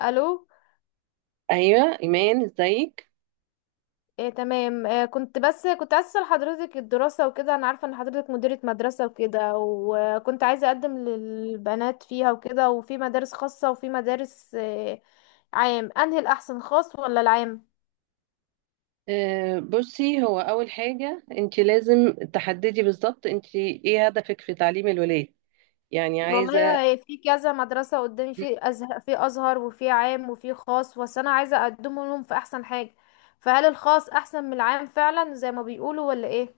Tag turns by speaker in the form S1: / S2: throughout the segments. S1: الو.
S2: ايوه ايمان ازيك.
S1: إيه تمام. كنت عايزه اسال حضرتك الدراسه وكده. انا عارفه ان حضرتك مديره مدرسه وكده، وكنت عايزه اقدم للبنات فيها وكده، وفي مدارس خاصه وفي مدارس عام. انهي الاحسن، خاص ولا العام؟
S2: بصي، هو اول حاجه انت لازم تحددي بالظبط انت ايه هدفك في تعليم الولاد، يعني عايزه.
S1: والله في كذا مدرسه قدامي، في ازهر وفي عام وفي خاص، بس انا عايزه اقدم لهم في احسن حاجه. فهل الخاص احسن من العام فعلا زي ما بيقولوا ولا ايه؟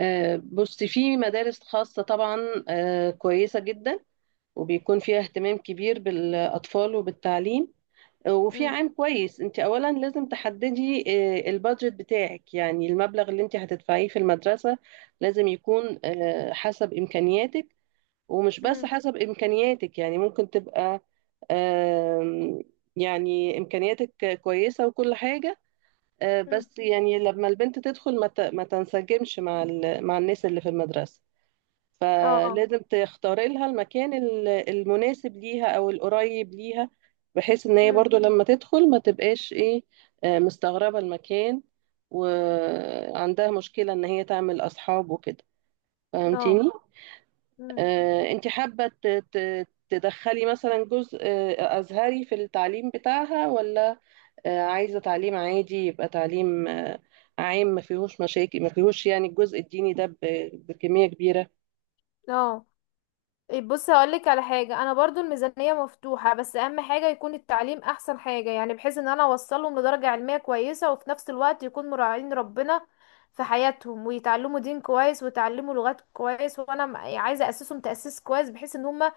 S2: بصي في مدارس خاصه طبعا، كويسه جدا، وبيكون فيها اهتمام كبير بالاطفال وبالتعليم. وفي
S1: امم،
S2: عام كويس. انت اولا لازم تحددي البادجت بتاعك، يعني المبلغ اللي انت هتدفعيه في المدرسه لازم يكون حسب امكانياتك. ومش بس
S1: امم،
S2: حسب إمكانياتك، يعني ممكن تبقى آم، يعني إمكانياتك كويسة وكل حاجة، بس يعني لما البنت تدخل ما تنسجمش مع الناس اللي في المدرسة،
S1: اه،
S2: فلازم تختاري لها المناسب ليها أو القريب ليها، بحيث إن هي
S1: امم،
S2: برضو لما تدخل ما تبقاش إيه، مستغربة المكان وعندها مشكلة إن هي تعمل أصحاب وكده.
S1: اه،
S2: فهمتيني؟
S1: امم،
S2: انت حابة تدخلي مثلا جزء أزهري في التعليم بتاعها، ولا عايزة تعليم عادي، يبقى تعليم عام ما فيهوش مشاكل، ما فيهوش يعني الجزء الديني ده بكمية كبيرة.
S1: اه. بص هقولك على حاجة، انا برضو الميزانية مفتوحة بس اهم حاجة يكون التعليم احسن حاجة، يعني بحيث ان انا اوصلهم لدرجة علمية كويسة، وفي نفس الوقت يكون مراعين ربنا في حياتهم، ويتعلموا دين كويس ويتعلموا لغات كويس. وانا يعني عايزة اسسهم تأسيس كويس بحيث ان هما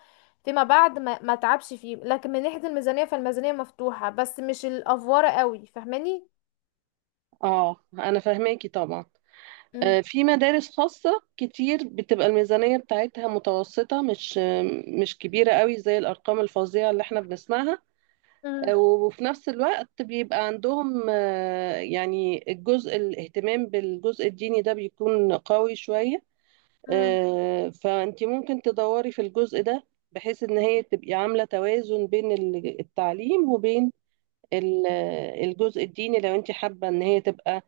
S1: فيما بعد ما ما تعبش فيه. لكن من ناحية الميزانية، فالميزانية مفتوحة بس مش الافوارة قوي، فاهماني؟
S2: اه انا فاهماكي طبعا.
S1: مم.
S2: في مدارس خاصة كتير بتبقى الميزانية بتاعتها متوسطة، مش مش كبيرة قوي زي الأرقام الفظيعة اللي احنا بنسمعها،
S1: مم.
S2: وفي نفس الوقت بيبقى عندهم، يعني الجزء الاهتمام بالجزء الديني ده بيكون قوي شوية.
S1: مم.
S2: فأنت ممكن تدوري في الجزء ده، بحيث إن هي تبقي عاملة توازن التعليم وبين الجزء الديني، لو أنت حابة إن هي تبقى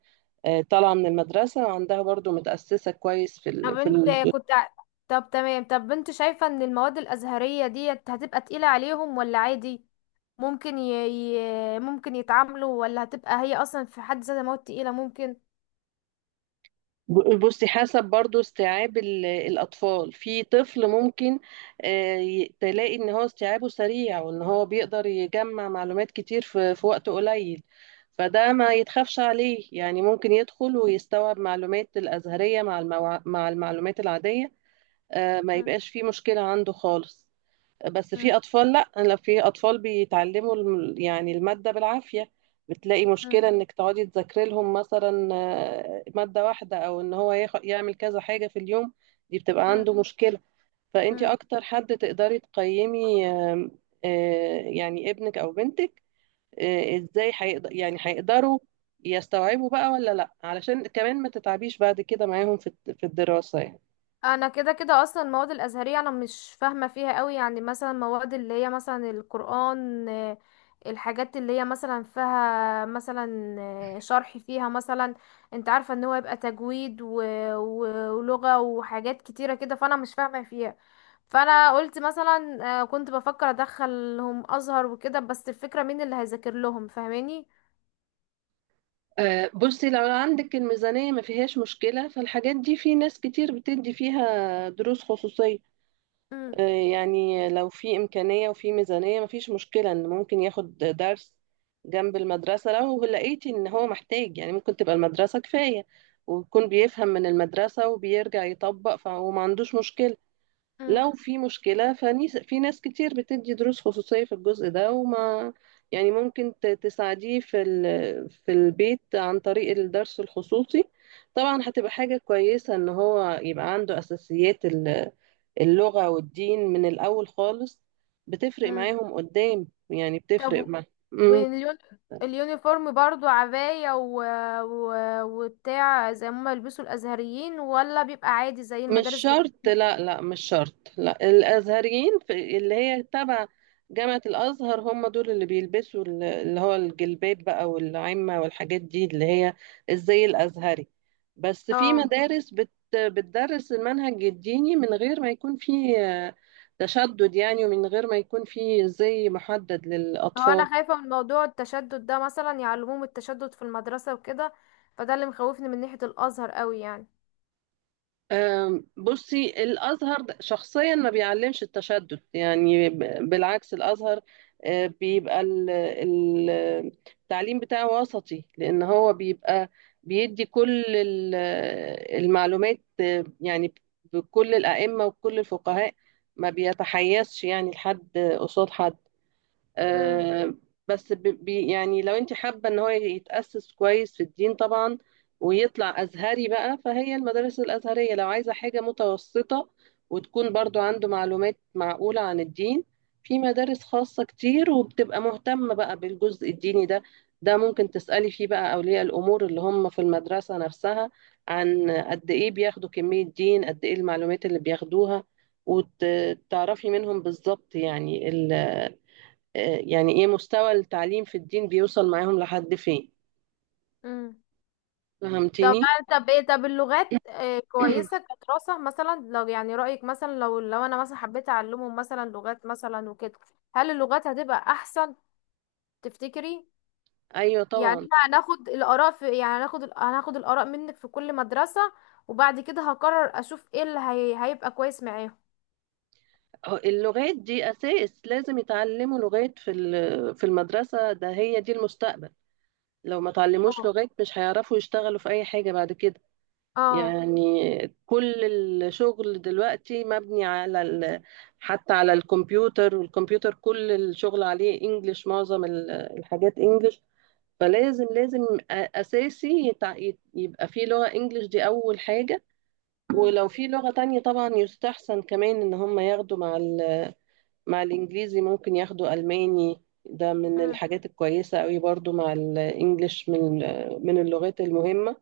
S2: طالعة من المدرسة وعندها برضو متأسسة كويس
S1: طب
S2: في.
S1: انت كنت ع- طب تمام. طب انت شايفة ان المواد الازهرية ديت هتبقى تقيلة عليهم ولا عادي، ممكن ي... ممكن يتعاملوا، ولا هتبقى هي اصلا في حد ذاتها مواد تقيلة؟ ممكن.
S2: بصي حسب برضو استيعاب الأطفال، في طفل ممكن تلاقي إن هو استيعابه سريع، وإن هو بيقدر يجمع معلومات كتير في وقت قليل، فده ما يتخافش عليه، يعني ممكن يدخل ويستوعب معلومات الأزهرية مع مع المعلومات العادية. ما
S1: مم.
S2: يبقاش فيه مشكلة عنده خالص. بس
S1: مم.
S2: في اطفال لا، لو في اطفال بيتعلموا يعني الماده بالعافيه، بتلاقي مشكله انك تقعدي تذاكري لهم مثلا ماده واحده، او ان هو يعمل كذا حاجه في اليوم، دي بتبقى
S1: مم.
S2: عنده مشكله. فانت
S1: مم.
S2: اكتر حد تقدري تقيمي، آم، آه، يعني ابنك او بنتك، ازاي هيقدروا يستوعبوا بقى ولا لا، علشان كمان ما تتعبيش بعد كده معاهم في الدراسه يعني.
S1: انا كده كده اصلا المواد الازهريه انا مش فاهمه فيها قوي. يعني مثلا مواد اللي هي مثلا القران، آه، الحاجات اللي هي مثلا فيها مثلا، آه، شرح فيها مثلا، انت عارفه ان هو يبقى تجويد و... ولغه وحاجات كتيره كده، فانا مش فاهمه فيها. فانا قلت مثلا، آه، كنت بفكر ادخلهم ازهر وكده، بس الفكره مين اللي هيذاكر لهم؟ فاهماني؟
S2: بصي لو عندك الميزانية ما فيهاش مشكلة، فالحاجات دي في ناس كتير بتدي فيها دروس خصوصية.
S1: مم،
S2: آه، يعني لو في إمكانية وفي ميزانية ما فيش مشكلة إن ممكن ياخد درس جنب المدرسة. لو لقيتي إن هو محتاج، يعني ممكن تبقى المدرسة كفاية ويكون بيفهم من المدرسة وبيرجع يطبق، فهو ما عندوش مشكلة.
S1: مم،
S2: لو في مشكلة فنيس، في ناس كتير بتدي دروس خصوصية في الجزء ده، وما يعني ممكن تساعديه في البيت عن طريق الدرس الخصوصي. طبعا هتبقى حاجة كويسة ان هو يبقى عنده اساسيات اللغة والدين من الاول خالص، بتفرق
S1: مم.
S2: معاهم قدام، يعني بتفرق
S1: طب،
S2: معاهم.
S1: واليون... اليونيفورم برضو عباية و... وبتاع زي ما يلبسوا الأزهريين، ولا بيبقى عادي زي
S2: مش
S1: المدارس
S2: شرط،
S1: بتاعتنا؟
S2: لا لا مش شرط، لا الازهريين في اللي هي تبع جامعة الازهر، هم دول اللي بيلبسوا اللي هو الجلباب بقى والعمة والحاجات دي، اللي هي الزي الازهري. بس في
S1: اه.
S2: مدارس بت بتدرس المنهج الديني من غير ما يكون فيه تشدد يعني، ومن غير ما يكون فيه زي محدد
S1: هو
S2: للاطفال.
S1: أنا خايفة من موضوع التشدد ده، مثلا يعلموهم التشدد في المدرسة وكده، فده اللي مخوفني من ناحية الأزهر قوي يعني.
S2: بصي الأزهر شخصيا ما بيعلمش التشدد، يعني بالعكس الأزهر بيبقى التعليم بتاعه وسطي، لأن هو بيبقى بيدي كل المعلومات، يعني بكل الأئمة وكل الفقهاء، ما بيتحيزش يعني لحد قصاد حد.
S1: امم.
S2: آه، بس ب- بي يعني لو انت حابة ان هو يتأسس كويس في الدين طبعا، ويطلع أزهري بقى، فهي المدارس الأزهرية. لو عايزة حاجة متوسطة وتكون برضو عنده معلومات معقولة عن الدين، في مدارس خاصة كتير وبتبقى مهتمة بقى بالجزء الديني ده. ده ممكن تسألي فيه بقى أولياء الأمور اللي هم في المدرسة نفسها عن قد إيه بياخدوا، كمية دين قد إيه المعلومات اللي بياخدوها، وتعرفي منهم بالظبط. يعني يعني ايه مستوى التعليم في الدين بيوصل معاهم لحد فين.
S1: امم. طب
S2: فهمتني؟
S1: طب اللغات إيه كويسة كدراسة؟ مثلا لو يعني رأيك مثلا لو أنا مثلا حبيت أعلمهم مثلا لغات مثلا وكده، هل اللغات هتبقى أحسن تفتكري؟
S2: ايوه
S1: يعني
S2: طبعا.
S1: احنا هناخد الآراء، في يعني هناخد الآراء منك في كل مدرسة، وبعد كده هقرر، أشوف ايه اللي هيبقى كويس معاهم.
S2: هو اللغات دي اساس، لازم يتعلموا لغات في المدرسه، ده هي دي المستقبل. لو ما تعلموش
S1: اه.
S2: لغات مش هيعرفوا يشتغلوا في اي حاجه بعد كده.
S1: اه.
S2: يعني كل الشغل دلوقتي مبني حتى على الكمبيوتر، والكمبيوتر كل الشغل عليه انجليش، معظم الحاجات انجليش. لازم اساسي يبقى في لغة انجليش، دي اول حاجة.
S1: مم.
S2: ولو في لغة تانية طبعا يستحسن كمان ان هم ياخدوا مع الانجليزي. ممكن ياخدوا الماني، ده من
S1: مم.
S2: الحاجات الكويسة قوي برضو مع الانجليش، من من اللغات المهمة.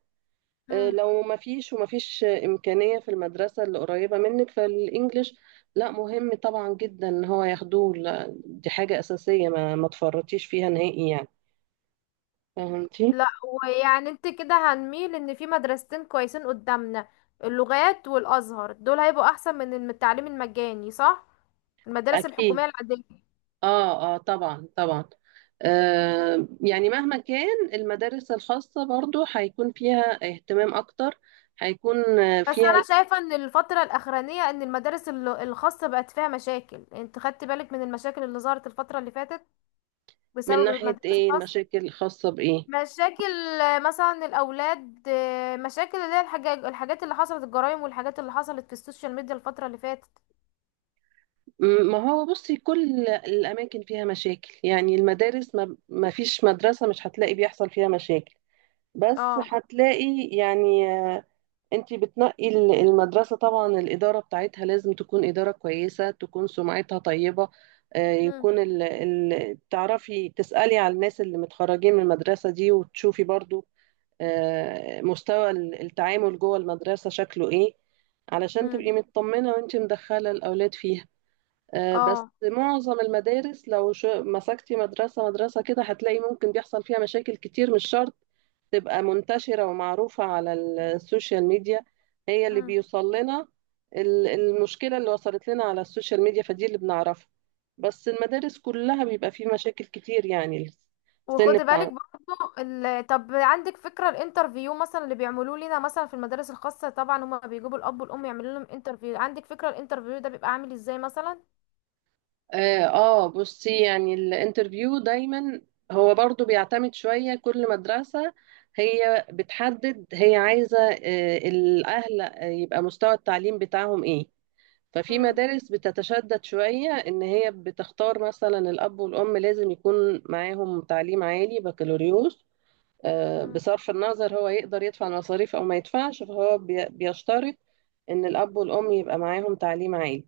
S1: مم.
S2: لو ما فيش، وما فيش امكانية في المدرسة اللي قريبة منك، فالانجليش لا، مهم طبعا جدا ان هو ياخدوه، لا، دي حاجة اساسية ما تفرطيش فيها نهائي يعني. فهمتي؟
S1: لا. ويعني انت كده هنميل ان في مدرستين كويسين قدامنا، اللغات والازهر، دول هيبقوا احسن من التعليم المجاني، صح؟ المدارس
S2: اكيد،
S1: الحكوميه العاديه.
S2: اه اه طبعا طبعا. آه يعني مهما كان المدارس الخاصة برضو هيكون فيها اهتمام اكتر، هيكون
S1: بس
S2: فيها.
S1: انا شايفه ان الفتره الاخرانيه ان المدارس الخاصه بقت فيها مشاكل. انت خدت بالك من المشاكل اللي ظهرت الفتره اللي فاتت
S2: من
S1: بسبب
S2: ناحية
S1: المدارس
S2: ايه
S1: الخاصة؟
S2: المشاكل؟ الخاصة بايه؟
S1: مشاكل، آه، مثلا الأولاد، آه، مشاكل اللي هي الحاجات، الحاجات اللي حصلت، الجرائم والحاجات اللي حصلت في السوشيال ميديا الفترة اللي فاتت.
S2: ما هو بصي كل الاماكن فيها مشاكل، يعني المدارس ما فيش مدرسة مش هتلاقي بيحصل فيها مشاكل، بس
S1: اه.
S2: هتلاقي يعني انت بتنقي المدرسة، طبعا الإدارة بتاعتها لازم تكون إدارة كويسة، تكون سمعتها طيبة.
S1: مم.
S2: يكون تعرفي تسألي على الناس اللي متخرجين من المدرسة دي، وتشوفي برضو مستوى التعامل جوه المدرسة شكله ايه، علشان
S1: مم.
S2: تبقي مطمنة وانت مدخلة الأولاد فيها. بس
S1: اه.
S2: معظم المدارس لو مسكتي مدرسة كده هتلاقي ممكن بيحصل فيها مشاكل كتير. مش شرط تبقى منتشرة ومعروفة على السوشيال ميديا، هي اللي
S1: مم.
S2: بيوصل لنا المشكلة اللي وصلت لنا على السوشيال ميديا، فدي اللي بنعرفها، بس المدارس كلها بيبقى فيه مشاكل كتير يعني. السن
S1: وخدي بالك
S2: بتاع
S1: برضو طب عندك فكرة الانترفيو مثلا اللي بيعملوه لنا مثلا في المدارس الخاصة؟ طبعا هما بيجيبوا الأب والأم يعملوا لهم انترفيو. عندك فكرة الانترفيو ده بيبقى عامل ازاي مثلا؟
S2: اه. بصي يعني الانترفيو دايما هو برضو بيعتمد شوية. كل مدرسة هي بتحدد، هي عايزة الأهل يبقى مستوى التعليم بتاعهم ايه. ففي
S1: مم.
S2: مدارس بتتشدد شوية إن هي بتختار مثلا الأب والأم لازم يكون معاهم تعليم عالي بكالوريوس،
S1: مم.
S2: بصرف النظر هو يقدر يدفع المصاريف أو ما يدفعش، فهو بيشترط إن الأب والأم يبقى معاهم تعليم عالي.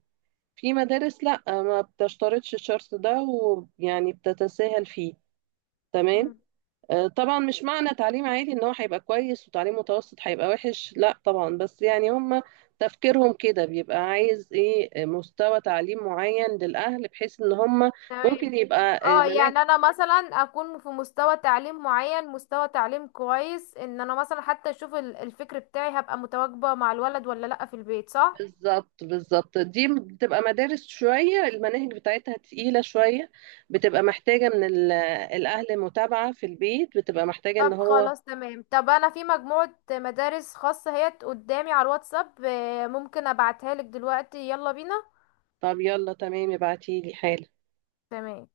S2: في مدارس لأ ما بتشترطش الشرط ده، ويعني بتتساهل فيه. تمام.
S1: مم.
S2: طبعا مش معنى تعليم عالي ان هو هيبقى كويس وتعليم متوسط هيبقى وحش، لا طبعا، بس يعني هم تفكيرهم كده، بيبقى عايز ايه مستوى تعليم معين للأهل، بحيث ان هم
S1: تمام.
S2: ممكن يبقى
S1: اه،
S2: مناهج.
S1: يعني انا مثلا اكون في مستوى تعليم معين، مستوى تعليم كويس، ان انا مثلا حتى اشوف الفكر بتاعي هبقى متواجبة مع الولد ولا لا في البيت، صح؟
S2: بالظبط، دي بتبقى مدارس شوية المناهج بتاعتها تقيلة شوية، بتبقى محتاجة من الأهل متابعة في البيت، بتبقى محتاجة ان
S1: طب
S2: هو.
S1: خلاص تمام. طب انا في مجموعة مدارس خاصة هي قدامي على الواتساب، آه، ممكن ابعتها لك دلوقتي، يلا بينا.
S2: طب يلا تمام، ابعتيلي حالا.
S1: تمام.